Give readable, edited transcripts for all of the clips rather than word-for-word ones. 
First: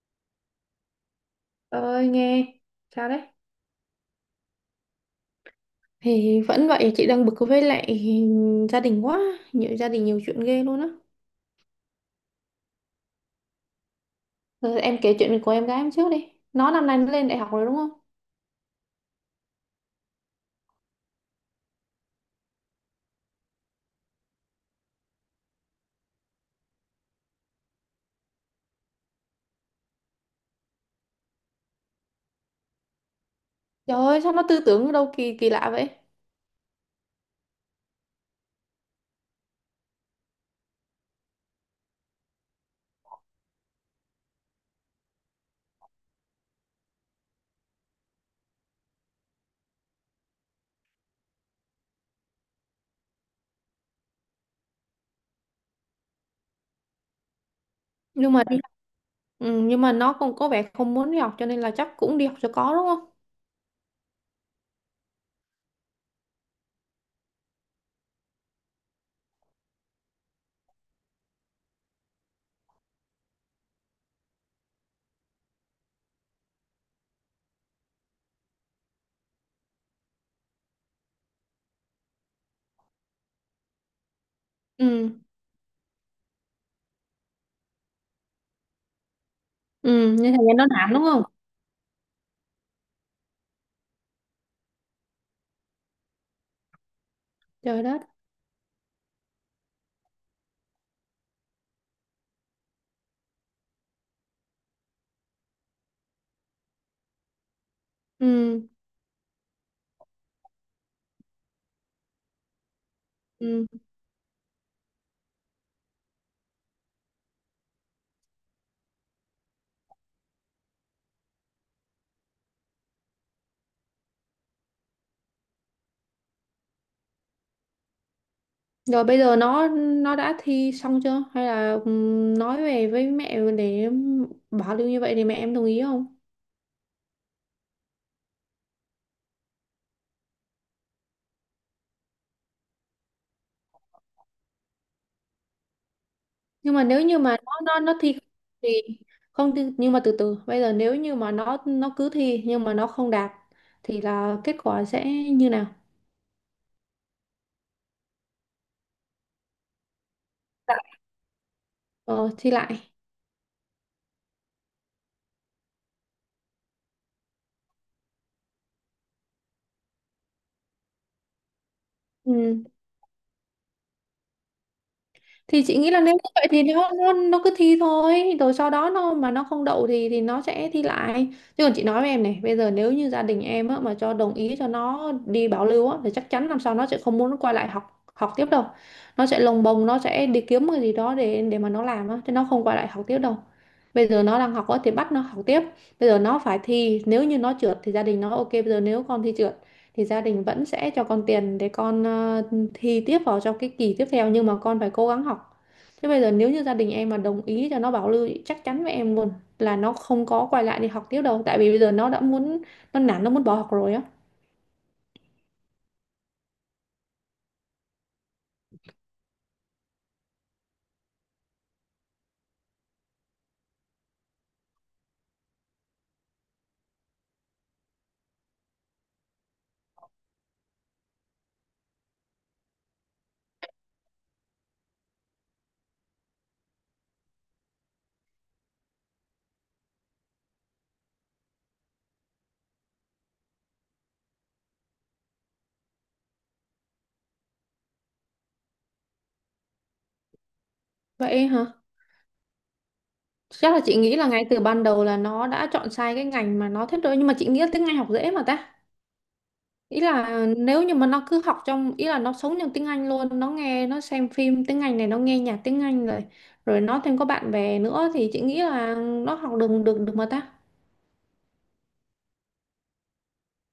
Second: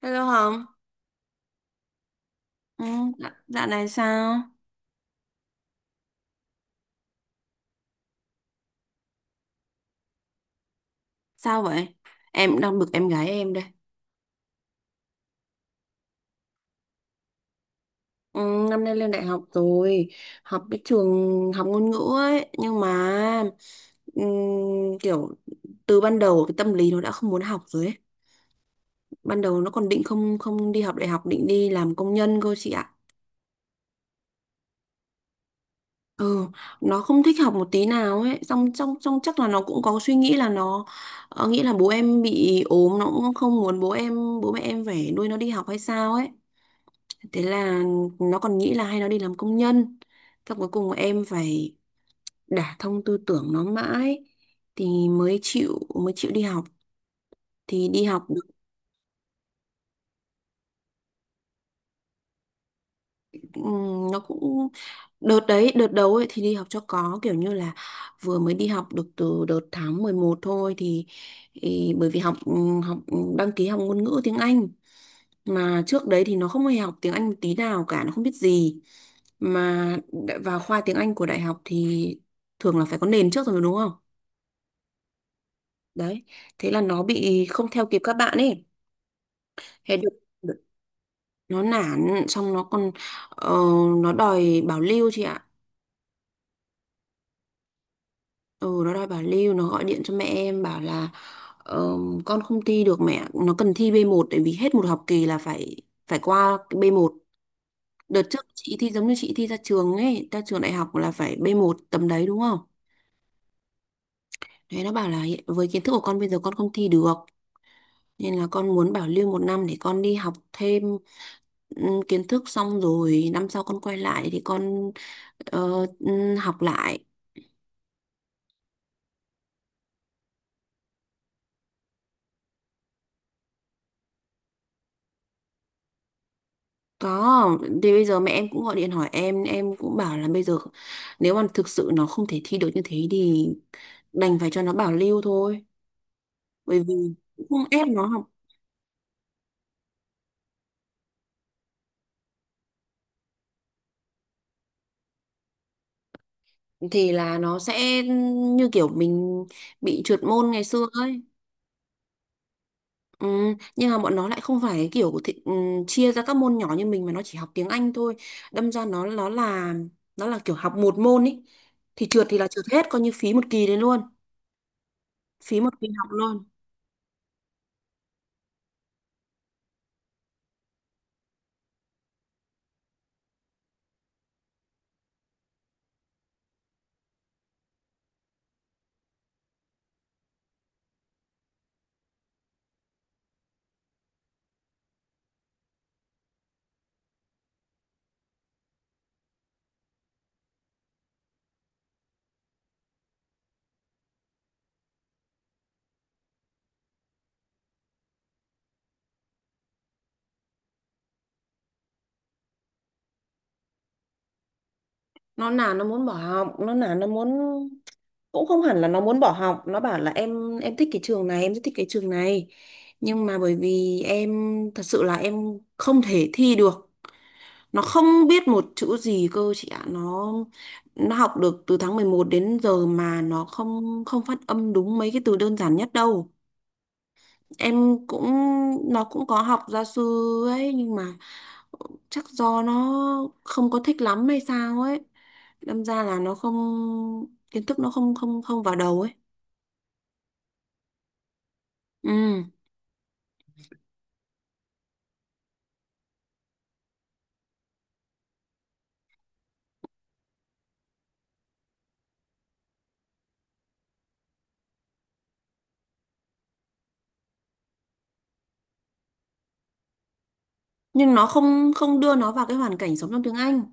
Hello Hồng, Ơi, nghe. ừ, Sao đấy? dạ dạo này sao? Thì vẫn vậy, chị đang bực với lại gia đình quá, nhiều gia đình nhiều chuyện ghê luôn á. Sao vậy? Em đang bực em gái em đây. Rồi em kể chuyện của em gái em trước đi. Nó năm nay nó lên đại học rồi đúng không? Ừ, năm nay lên đại học rồi, học cái trường học ngôn ngữ ấy, nhưng mà ừm, kiểu từ ban đầu cái tâm lý nó đã không muốn học rồi ấy. Ban đầu nó còn định không không đi học đại học, định đi làm công nhân cơ chị ạ. Trời ơi, sao nó tư tưởng đâu kỳ kỳ lạ vậy? Ừ, nó không thích học một tí nào ấy, xong trong trong chắc là nó cũng có suy nghĩ là nó nghĩ là bố em bị ốm, nó cũng không muốn bố mẹ em phải nuôi nó đi học hay sao ấy. Thế là nó còn nghĩ là hay nó đi làm công nhân. Thế cuối cùng em phải đả thông tư tưởng nó mãi thì mới chịu đi học. Thì đi học Nhưng mà được đi, ừ, nhưng mà nó cũng có vẻ không muốn đi học cho nên là chắc cũng đi học cho có đúng không? Nó cũng đợt đấy, đợt đầu ấy thì đi học cho có kiểu như là vừa mới đi học được từ đợt tháng 11 thôi thì, bởi vì học học ừ, đăng ký học ngôn ngữ tiếng Anh mà trước đấy thì nó không hề học tiếng Anh một tí nào cả, nó không biết gì mà vào khoa tiếng Anh của đại học thì thường là phải có nền trước rồi đúng không, Ừ, đấy thế là nó bị không theo kịp các bạn ấy. thế được, ừ, nên thành ra được- nó nản đúng không? nó nản xong nó còn ờ, nó đòi bảo lưu chị ạ. Trời đất. Ừ, nó đòi bảo lưu, nó gọi điện cho mẹ em bảo là ờ, con không thi được, mẹ nó cần thi B1 tại vì hết một học kỳ là phải phải qua cái B1. Đợt trước Ừ, chị thi giống như chị thi ra trường ấy, ra trường đại học là phải b một tầm đấy đúng không? ừ. Thế nó bảo là với kiến thức của con bây giờ con không thi được. Nên là con muốn bảo lưu một năm để con đi học thêm kiến thức xong rồi năm sau con quay lại thì con học lại. Rồi bây giờ nó đã thi xong chưa? Hay là ừ, nói về với mẹ để bảo lưu như vậy thì mẹ em đồng ý không? Có, thì bây giờ mẹ em cũng gọi điện hỏi em cũng bảo là bây giờ nếu mà thực sự nó không thể thi được như thế thì đành phải cho nó bảo lưu thôi. Nhưng Bởi mà vì nếu như mà cũng nó không nó ép nó nó thi không học, thì không thi, nhưng mà từ từ bây giờ nếu như mà nó cứ thi nhưng mà nó không đạt thì là kết quả sẽ như nào? thì là nó sẽ như kiểu mình bị trượt môn ngày Dạ. xưa ấy. Ờ, Thi lại, Ừ, nhưng mà bọn nó lại không phải kiểu của chia ra các môn nhỏ như mình mà nó chỉ học tiếng Anh thôi, đâm ra nó là kiểu học một môn ý, thì trượt thì là ừ. trượt hết, coi như phí một kỳ đấy luôn, phí Thì một chị kỳ nghĩ là học nếu như luôn. vậy thì nó cứ thi thôi, rồi sau đó nó mà nó không đậu thì nó sẽ thi lại, chứ còn chị nói với em này, bây giờ nếu như gia đình em á, mà cho đồng ý cho nó đi bảo lưu á, thì chắc chắn năm sau nó sẽ không muốn quay lại học học tiếp đâu. Nó sẽ lồng bồng, nó sẽ đi kiếm cái gì đó để mà nó làm á, chứ nó không quay lại học tiếp đâu. Bây giờ nó đang học á, thì bắt nó học tiếp. Bây giờ nó phải thi, nếu như nó trượt thì gia đình nó ok, bây giờ nếu con thi trượt thì gia đình vẫn sẽ cho con tiền để con thi tiếp vào trong cái kỳ tiếp theo, nhưng mà con phải cố gắng học. Thế bây giờ nếu như gia đình em mà đồng ý cho nó bảo lưu, chắc chắn với em luôn là nó không có quay lại đi học tiếp đâu, tại vì bây giờ nó đã muốn, nó nản, nó muốn bỏ học rồi á. Nó là nó muốn bỏ học nó là nó muốn cũng không hẳn là nó muốn bỏ học, nó bảo là em thích cái trường này, em rất thích cái trường này, nhưng mà bởi vì em thật sự là em không thể thi được, nó không biết một chữ gì cơ chị ạ, nó học được từ tháng 11 đến giờ mà nó không không phát âm đúng mấy cái từ đơn giản nhất đâu. Em cũng, nó cũng có học gia sư ấy nhưng mà chắc do nó không có thích lắm hay sao ấy, đâm ra là nó không, kiến thức nó không không không vào đầu ấy. Vậy hả? Ừ, Chắc là chị nghĩ là ngay từ ban đầu là nó đã chọn sai cái ngành mà nó thích rồi, nhưng mà chị nghĩ là tiếng Anh học dễ mà ta. Ý là nếu như mà nó cứ học trong, ý là nó sống trong tiếng Anh luôn, nó nghe, nó xem phim tiếng Anh này, nó nghe nhạc tiếng Anh rồi, rồi nó thêm có bạn bè nữa, thì chị nghĩ là nó học được được được mà ta. nhưng nó không không đưa nó vào cái hoàn cảnh sống trong tiếng Anh,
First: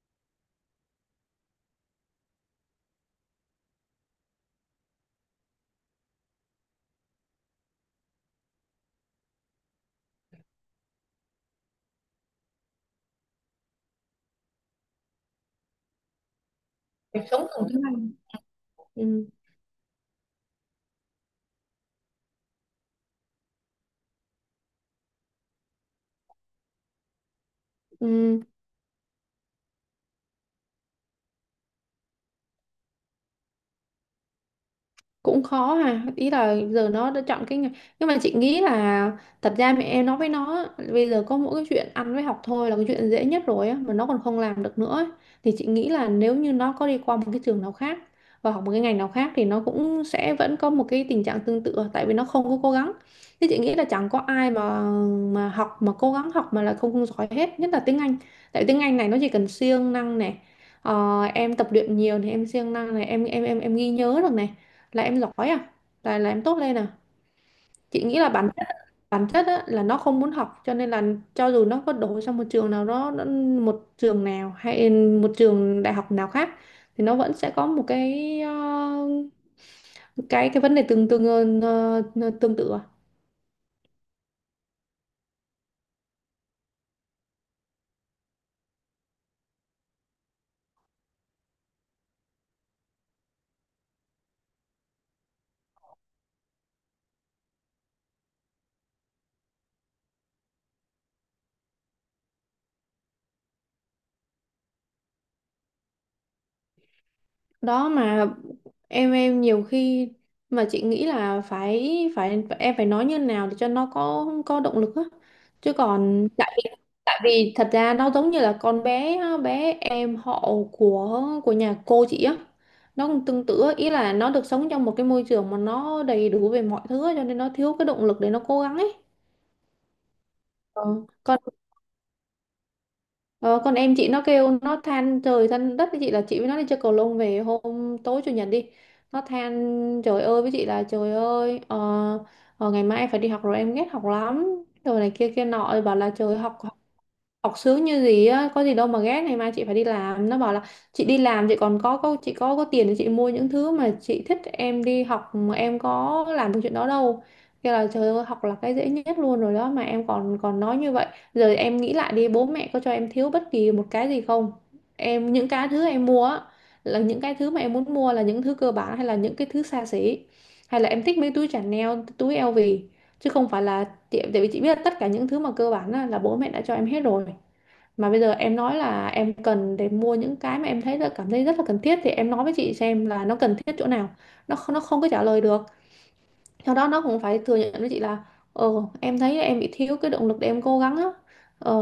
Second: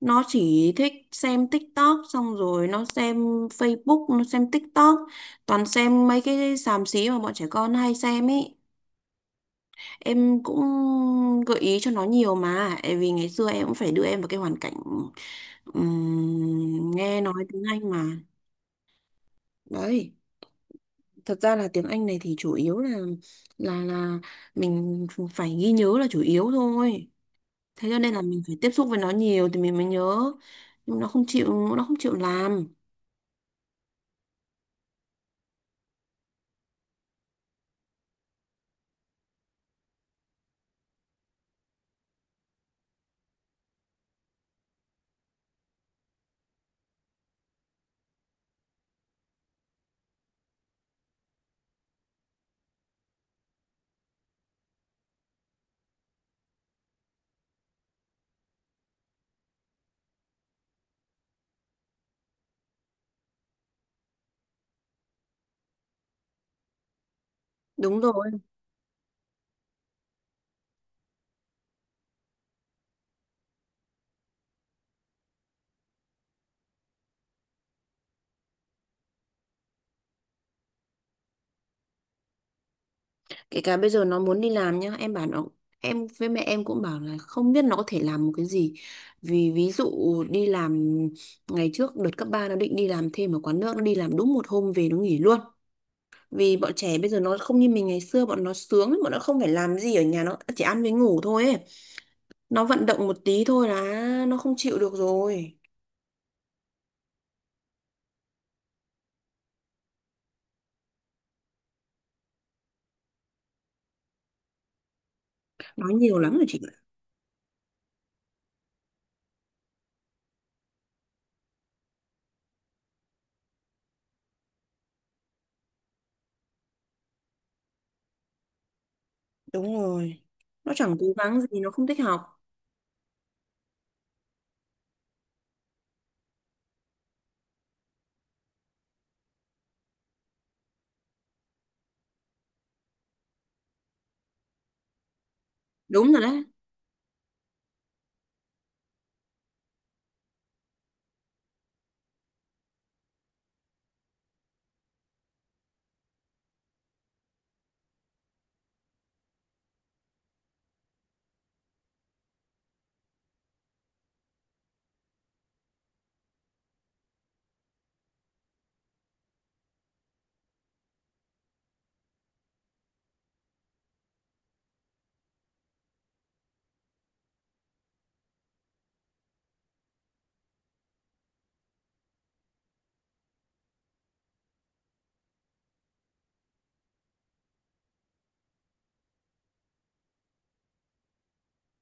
nó chỉ thích xem TikTok xong rồi nó xem Facebook, nó xem TikTok, toàn xem mấy cái xàm xí mà bọn trẻ con hay xem ấy. Em cũng gợi ý cho nó nhiều mà tại vì ngày xưa em cũng phải đưa em vào cái hoàn cảnh nghe Cuộc nói sống tiếng cùng tiếng Anh mà, Anh, ừ, đấy. Thật ra là tiếng Anh này thì chủ yếu là mình phải ghi nhớ là chủ yếu thôi, thế cho nên là ừ. mình phải tiếp xúc với nó nhiều thì mình mới nhớ, nhưng nó không chịu làm. Cũng khó ha, ý là giờ nó đã chọn cái nghề, nhưng mà chị nghĩ là thật ra mẹ em nói với nó á, bây giờ có mỗi cái chuyện ăn với học thôi là cái chuyện dễ nhất rồi á mà nó còn không làm được nữa ấy. Thì chị nghĩ là nếu như nó có đi qua một cái trường nào khác và học một cái ngành nào khác thì nó cũng sẽ vẫn có một cái tình trạng tương tự, tại vì nó không có cố gắng. Thế chị nghĩ là chẳng có ai mà học mà cố gắng học mà là không, không giỏi hết, nhất là tiếng Anh. Tại vì tiếng Anh này nó chỉ cần siêng năng này. Ờ, em tập luyện nhiều thì em siêng năng này, em ghi nhớ được này, là em giỏi à, là em tốt lên à. Đúng Chị nghĩ là rồi, bản chất, bản chất á, là nó không muốn học cho nên là cho dù nó có đổ sang một trường nào đó nó, một trường nào hay một trường đại học nào khác thì nó vẫn sẽ có một cái cái vấn đề tương tương tương tự à. kể cả bây giờ nó muốn đi làm nhá, em bảo nó, em với mẹ em cũng bảo là không biết nó có thể làm một cái gì, vì ví dụ đi làm, ngày trước đợt cấp 3 nó định đi làm thêm ở quán nước, nó đi làm đúng một hôm về nó nghỉ luôn, vì bọn trẻ bây giờ nó không như mình ngày xưa, bọn nó sướng lắm, bọn nó không phải làm gì ở nhà, nó chỉ ăn với ngủ thôi ấy. Nó vận động một tí thôi là nó không chịu được rồi. Đó mà em nhiều khi mà chị nghĩ là phải phải em phải nói như nào để cho nó có động lực á, chứ Nói nhiều còn lắm rồi tại chị, vì thật ra nó giống như là con bé, bé em họ của nhà cô chị á, nó cũng tương tự á. Ý là nó được sống trong một cái môi trường mà nó đầy đủ về mọi thứ á, cho nên nó thiếu cái động lực để nó cố gắng ấy. đúng rồi, nó Ờ, chẳng cố còn gắng gì, nó không thích học. Em chị, nó kêu nó than trời than đất với chị là chị với nó đi chơi cầu lông về hôm tối chủ nhật đi, nó than trời ơi với chị là trời ơi, ngày mai em phải đi học rồi, em ghét học lắm rồi này kia kia nọ, bảo là Đúng rồi trời, đấy. học học sướng như gì á, có gì đâu mà ghét, ngày mai chị phải đi làm. Nó bảo là chị đi làm chị còn có chị có tiền để chị mua những thứ mà chị thích, em đi học mà em có làm được chuyện đó đâu. Kêu là trời ơi, học là cái dễ nhất luôn rồi đó mà em còn còn nói như vậy. Giờ em nghĩ lại đi, bố mẹ có cho em thiếu bất kỳ một cái gì không? Em những cái thứ em mua á, là những cái thứ mà em muốn mua là những thứ cơ bản hay là những cái thứ xa xỉ, hay là em thích mấy túi Chanel, túi LV, chứ không phải là chị, tại vì chị biết là tất cả những thứ mà cơ bản là bố mẹ đã cho em hết rồi, mà bây giờ em nói là em cần để mua những cái mà em thấy là cảm thấy rất là cần thiết thì em nói với chị xem là nó cần thiết chỗ nào. Nó không có trả lời được. Sau đó nó cũng phải thừa nhận với chị là ờ, em thấy em bị thiếu cái động lực để em cố gắng á. Ờ,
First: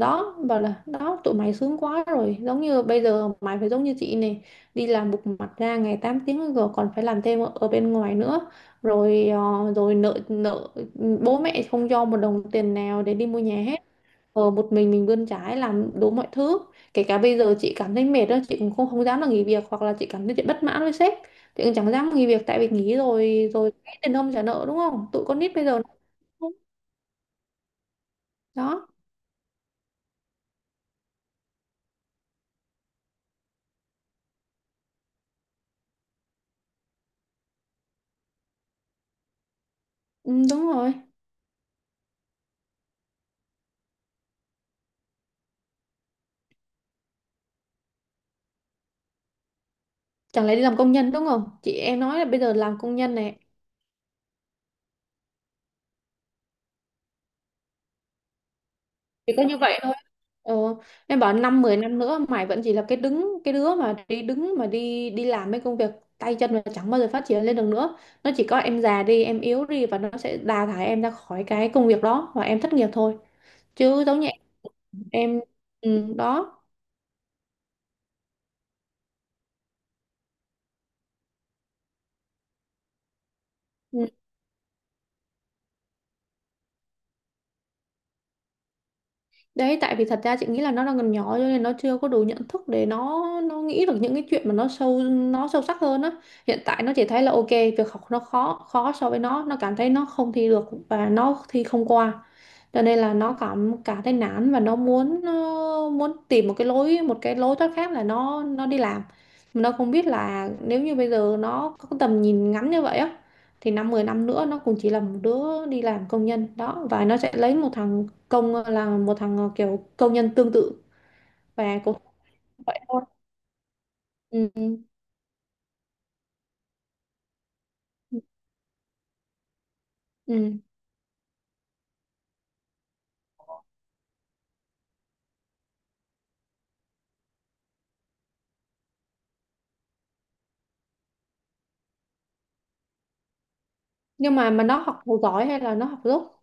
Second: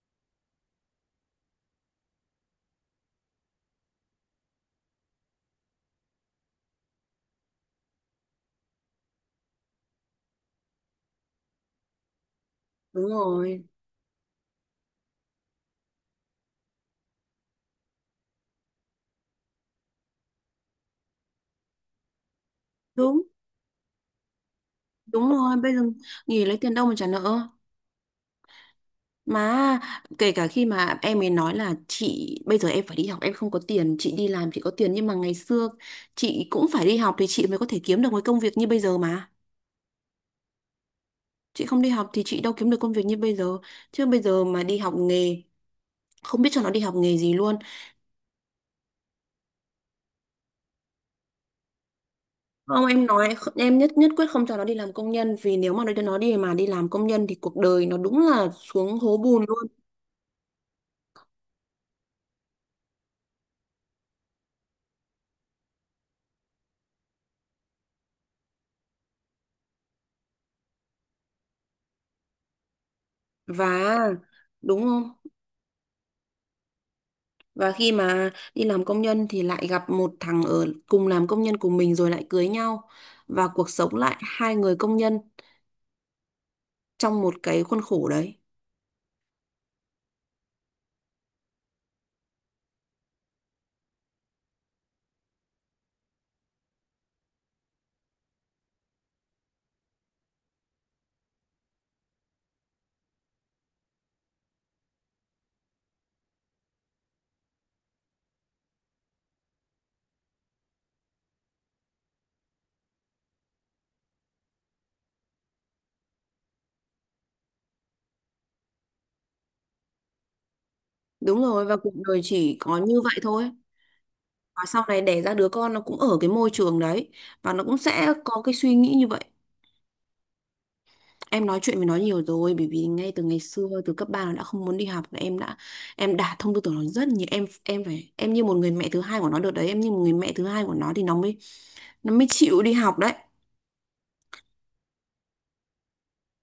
đó, bảo là đó tụi mày sướng quá rồi, giống như bây giờ mày phải giống như chị này, đi làm bục mặt ra ngày 8 tiếng rồi còn phải làm thêm ở ở bên ngoài nữa, rồi ờ, rồi nợ nợ, bố mẹ không cho một đồng tiền nào Đúng để đi mua nhà rồi. hết. Ờ, một mình bươn chải làm đủ mọi thứ, kể cả bây giờ chị cảm thấy mệt đó chị cũng không không dám là nghỉ việc, hoặc là chị cảm thấy chị bất mãn với sếp, chị cũng chẳng dám nghỉ việc tại vì nghỉ Đúng. rồi rồi tiền không trả nợ đúng không. Tụi Đúng con nít rồi, bây bây giờ giờ nó nghỉ cũng- lấy tiền đâu mà trả nợ. đó. Mà kể cả khi mà em ấy nói là chị bây giờ em phải đi học em không có tiền, chị đi làm chị có tiền, nhưng mà ngày xưa chị cũng phải đi học thì chị mới có thể kiếm được cái công việc như bây giờ mà, Ừ, đúng rồi, chị không đi học thì chị đâu kiếm được công việc như bây giờ, chứ bây giờ mà đi học nghề, không biết cho nó đi học nghề gì luôn. chẳng lẽ đi làm công nhân đúng không, chị em nói là bây giờ làm Không, công em nhân nói này, em nhất nhất quyết không cho nó đi làm công nhân vì nếu mà nó đi mà đi làm công nhân thì cuộc đời nó đúng là xuống hố chỉ có bùn luôn, như vậy thôi. Ờ, em bảo năm mười năm nữa mày vẫn chỉ là cái đứa mà đi đứng mà đi đi làm mấy công việc tay chân mà chẳng bao giờ phát triển lên được nữa. Nó chỉ có em già đi, em yếu đi và nó sẽ đào thải em ra khỏi cái công việc đó và em thất nghiệp thôi. và Chứ giống như em, đúng không? em ừ, đó. Và khi mà đi làm công nhân thì lại gặp một thằng ở cùng làm công nhân của mình rồi lại cưới nhau, và cuộc sống Ừ, lại hai người công nhân trong một cái khuôn khổ đấy. đấy, tại vì thật ra chị nghĩ là nó đang còn nhỏ cho nên nó chưa có đủ nhận thức để nó nghĩ được những cái chuyện mà nó sâu sắc hơn á. Hiện tại nó chỉ thấy là ok, việc học nó khó khó so với nó cảm thấy nó không thi được và nó thi không qua. Cho nên là nó cảm cảm thấy nản và nó muốn muốn tìm một cái lối thoát khác là nó đi làm. Mà nó không biết là nếu như bây giờ nó có cái tầm nhìn ngắn như vậy á thì năm 10 năm nữa nó cũng chỉ là một đứa đi làm công nhân đó và nó sẽ lấy một thằng công là một thằng kiểu công nhân tương tự Đúng rồi và và cuộc cũng đời chỉ có vậy như thôi, vậy thôi. Và ừ. sau này đẻ ra đứa con nó cũng ở cái môi trường đấy và nó cũng sẽ có cái suy nghĩ như vậy. Ừ. Em nói chuyện với nó nhiều rồi, bởi vì ngay từ ngày xưa từ cấp 3 nó đã không muốn đi học là em đã thông tư tưởng nó rất nhiều, em phải, em như một người mẹ thứ hai của nó được đấy, em như một người mẹ thứ hai của nó thì nó mới chịu đi học đấy. Nhưng mà nó học giỏi hay là nó học dốt?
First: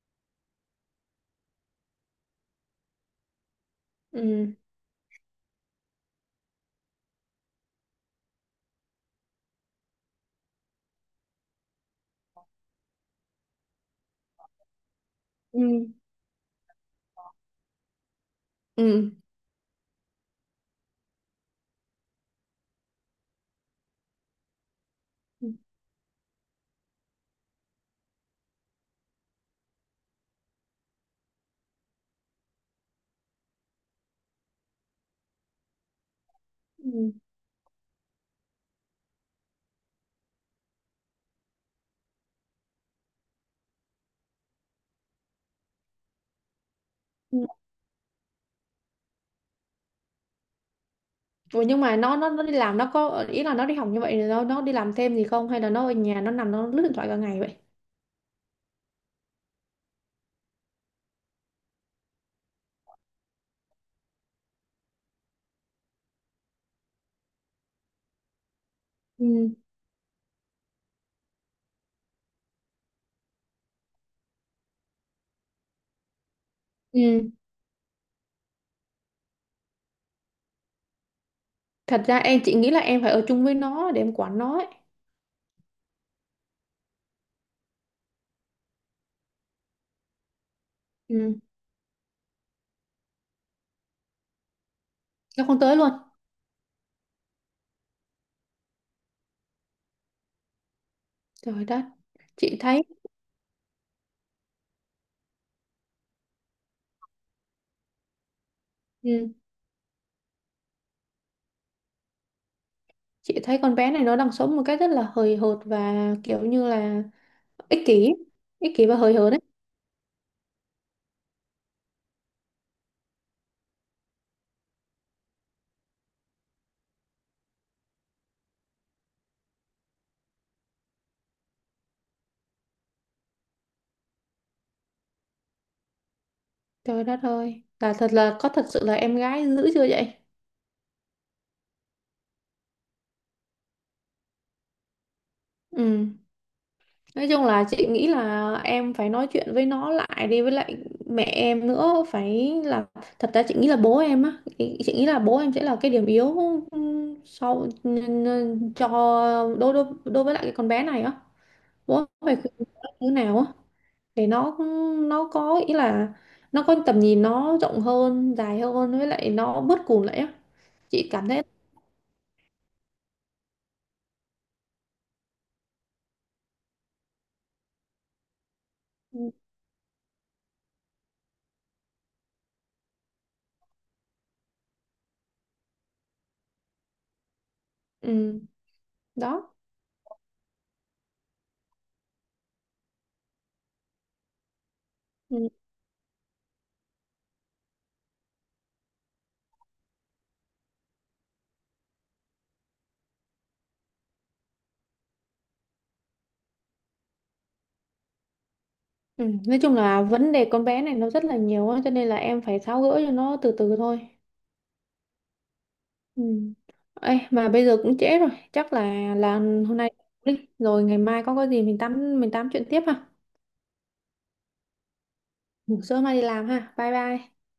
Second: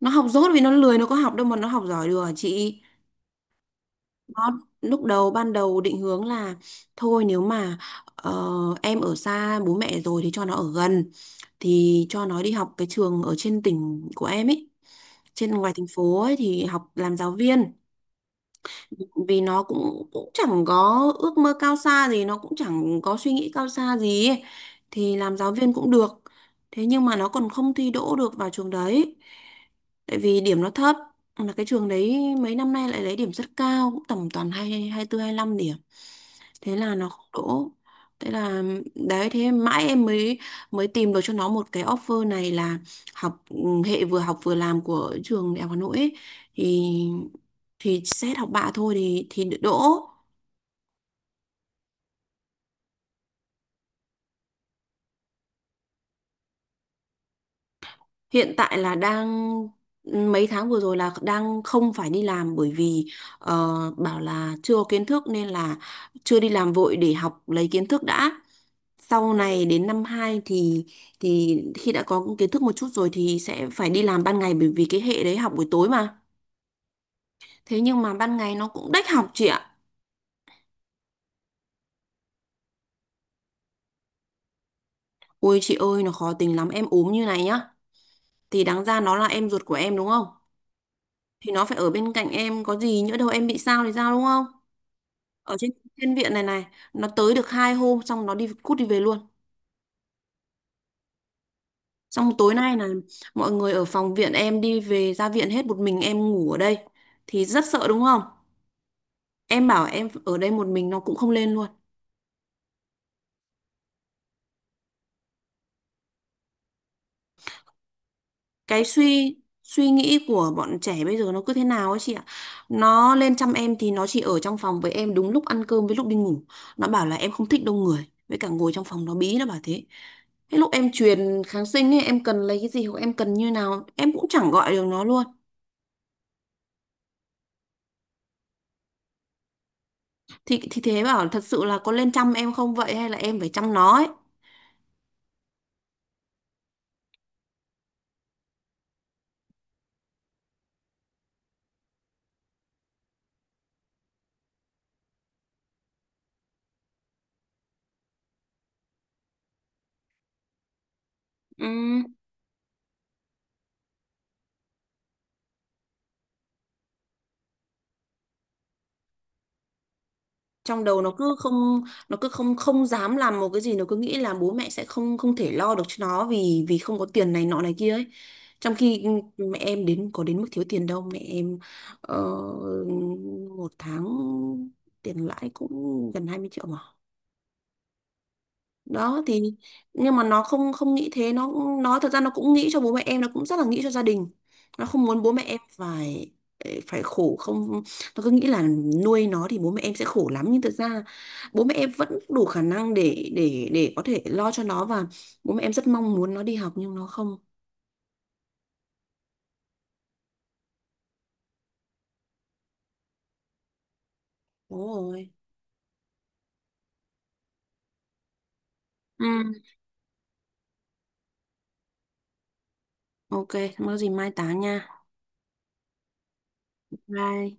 Nó học dốt vì nó lười, nó có học đâu mà nó học giỏi được hả chị. Ừ. Nó lúc đầu ban đầu định hướng là thôi nếu mà ờ, em ở xa bố mẹ rồi thì cho nó ở gần, thì cho nó đi học cái trường ở trên tỉnh của em ấy, trên Ừ. ngoài thành phố ấy thì học làm giáo viên. Ừ. Vì nó cũng cũng chẳng có ước mơ cao xa gì, nó cũng chẳng có suy nghĩ cao xa gì ấy, thì làm Ừ. giáo viên cũng được. Thế nhưng mà nó còn không thi đỗ được vào trường đấy tại vì điểm nó thấp, là cái trường đấy mấy năm nay lại lấy điểm rất cao, cũng tầm toàn hai hai tư hai lăm điểm, thế là nó Ừ. không đỗ. Thế là đấy, thế mãi em mới mới tìm được cho nó một cái offer này là học hệ vừa học vừa làm của trường Đại học Hà Nội ấy, thì xét học bạ thôi thì đỗ. Ủa nhưng mà nó đi làm, nó có ý là nó đi học như vậy thì nó đi làm thêm gì không, hay là nó ở nhà nó nằm nó lướt điện thoại cả ngày vậy? Hiện tại là đang, mấy tháng vừa rồi là đang không phải đi làm bởi vì ờ, bảo là chưa có kiến thức nên là chưa đi làm vội để học lấy kiến thức đã, sau Ừ. này đến năm 2 thì khi đã có kiến thức một chút rồi thì sẽ phải đi làm ban ngày bởi vì cái hệ đấy học buổi tối mà. Ừ. Thế nhưng mà ban ngày nó cũng đách học chị ạ. Thật ra em, chị nghĩ là em phải ở chung với nó để em quản nó ấy. Ôi chị ơi nó khó tính lắm, em ốm như này nhá, thì đáng ra nó là em ruột của em đúng không, Ừ. thì nó phải ở bên cạnh em, có gì nhỡ đâu em bị sao thì sao đúng không. Nó Ở không trên tới luôn. thiên viện này này, nó tới được hai hôm xong nó đi cút đi về luôn, Trời đất. xong tối Chị nay thấy, là mọi người ở phòng viện em đi về ra viện hết, một mình em ngủ ở đây thì rất sợ đúng không, ừ. em bảo em ở đây một mình nó cũng không lên luôn. Chị thấy con bé này nó đang sống một cách rất là hời hợt và kiểu như là ích kỷ, Cái và hời hợt suy đấy. suy nghĩ của bọn trẻ bây giờ nó cứ thế nào ấy chị ạ, nó lên chăm em thì nó chỉ ở trong phòng với em đúng lúc ăn cơm với lúc đi ngủ, nó bảo là em không thích đông người với cả ngồi trong phòng nó bí nó bảo thế, cái lúc em truyền kháng sinh ấy em cần lấy cái gì hoặc em cần như nào em cũng chẳng gọi được nó luôn. Trời đất ơi, là thật là có thật sự là em gái dữ chưa vậy? Thì thế bảo thật sự là có lên chăm em không vậy hay là em phải chăm nó ấy. Ừ, nói chung là chị nghĩ là em phải nói chuyện với nó lại đi, với lại mẹ em nữa, phải là thật ra chị nghĩ là bố em á, chị nghĩ là bố em sẽ là cái điểm yếu, ừ, sau cho đối đối đối với lại cái con bé này á. Ừm, Bố phải khuyên nó như nào á để nó có ý là nó có tầm nhìn nó rộng hơn dài hơn, với lại nó bớt cùn lại á. Trong đầu Chị cảm thấy, nó cứ không không dám làm một cái gì, nó cứ nghĩ là bố mẹ sẽ không không thể lo được cho nó vì vì không có tiền này nọ này kia ấy. Trong khi ừ. mẹ em đến có đến mức thiếu tiền đâu, mẹ em ờ, một tháng tiền lãi cũng gần 20 triệu mà. Ừ, Đó thì đó. nhưng mà nó không không nghĩ thế, nó thật ra nó cũng nghĩ cho bố mẹ em, nó cũng rất là nghĩ cho gia đình. Nó không muốn bố Ừ. mẹ em phải phải khổ không, nó cứ nghĩ là nuôi nó thì bố mẹ em sẽ khổ lắm nhưng thực ra bố mẹ em vẫn đủ khả năng để có thể lo cho nó, và bố mẹ em rất mong muốn nó đi học nhưng nó không. Ừ. Nói chung là vấn đề con bé này nó rất là nhiều á, cho nên là em phải tháo gỡ cho nó từ từ thôi. Đúng rồi. Ừ. Ê, mà bây giờ cũng trễ rồi, chắc là Ừ. hôm nay đi, rồi ngày mai có cái gì mình tám chuyện tiếp ha. Ok, không có gì mai tám nha. Ngủ sớm mai đi làm ha. Bye bye. Bye.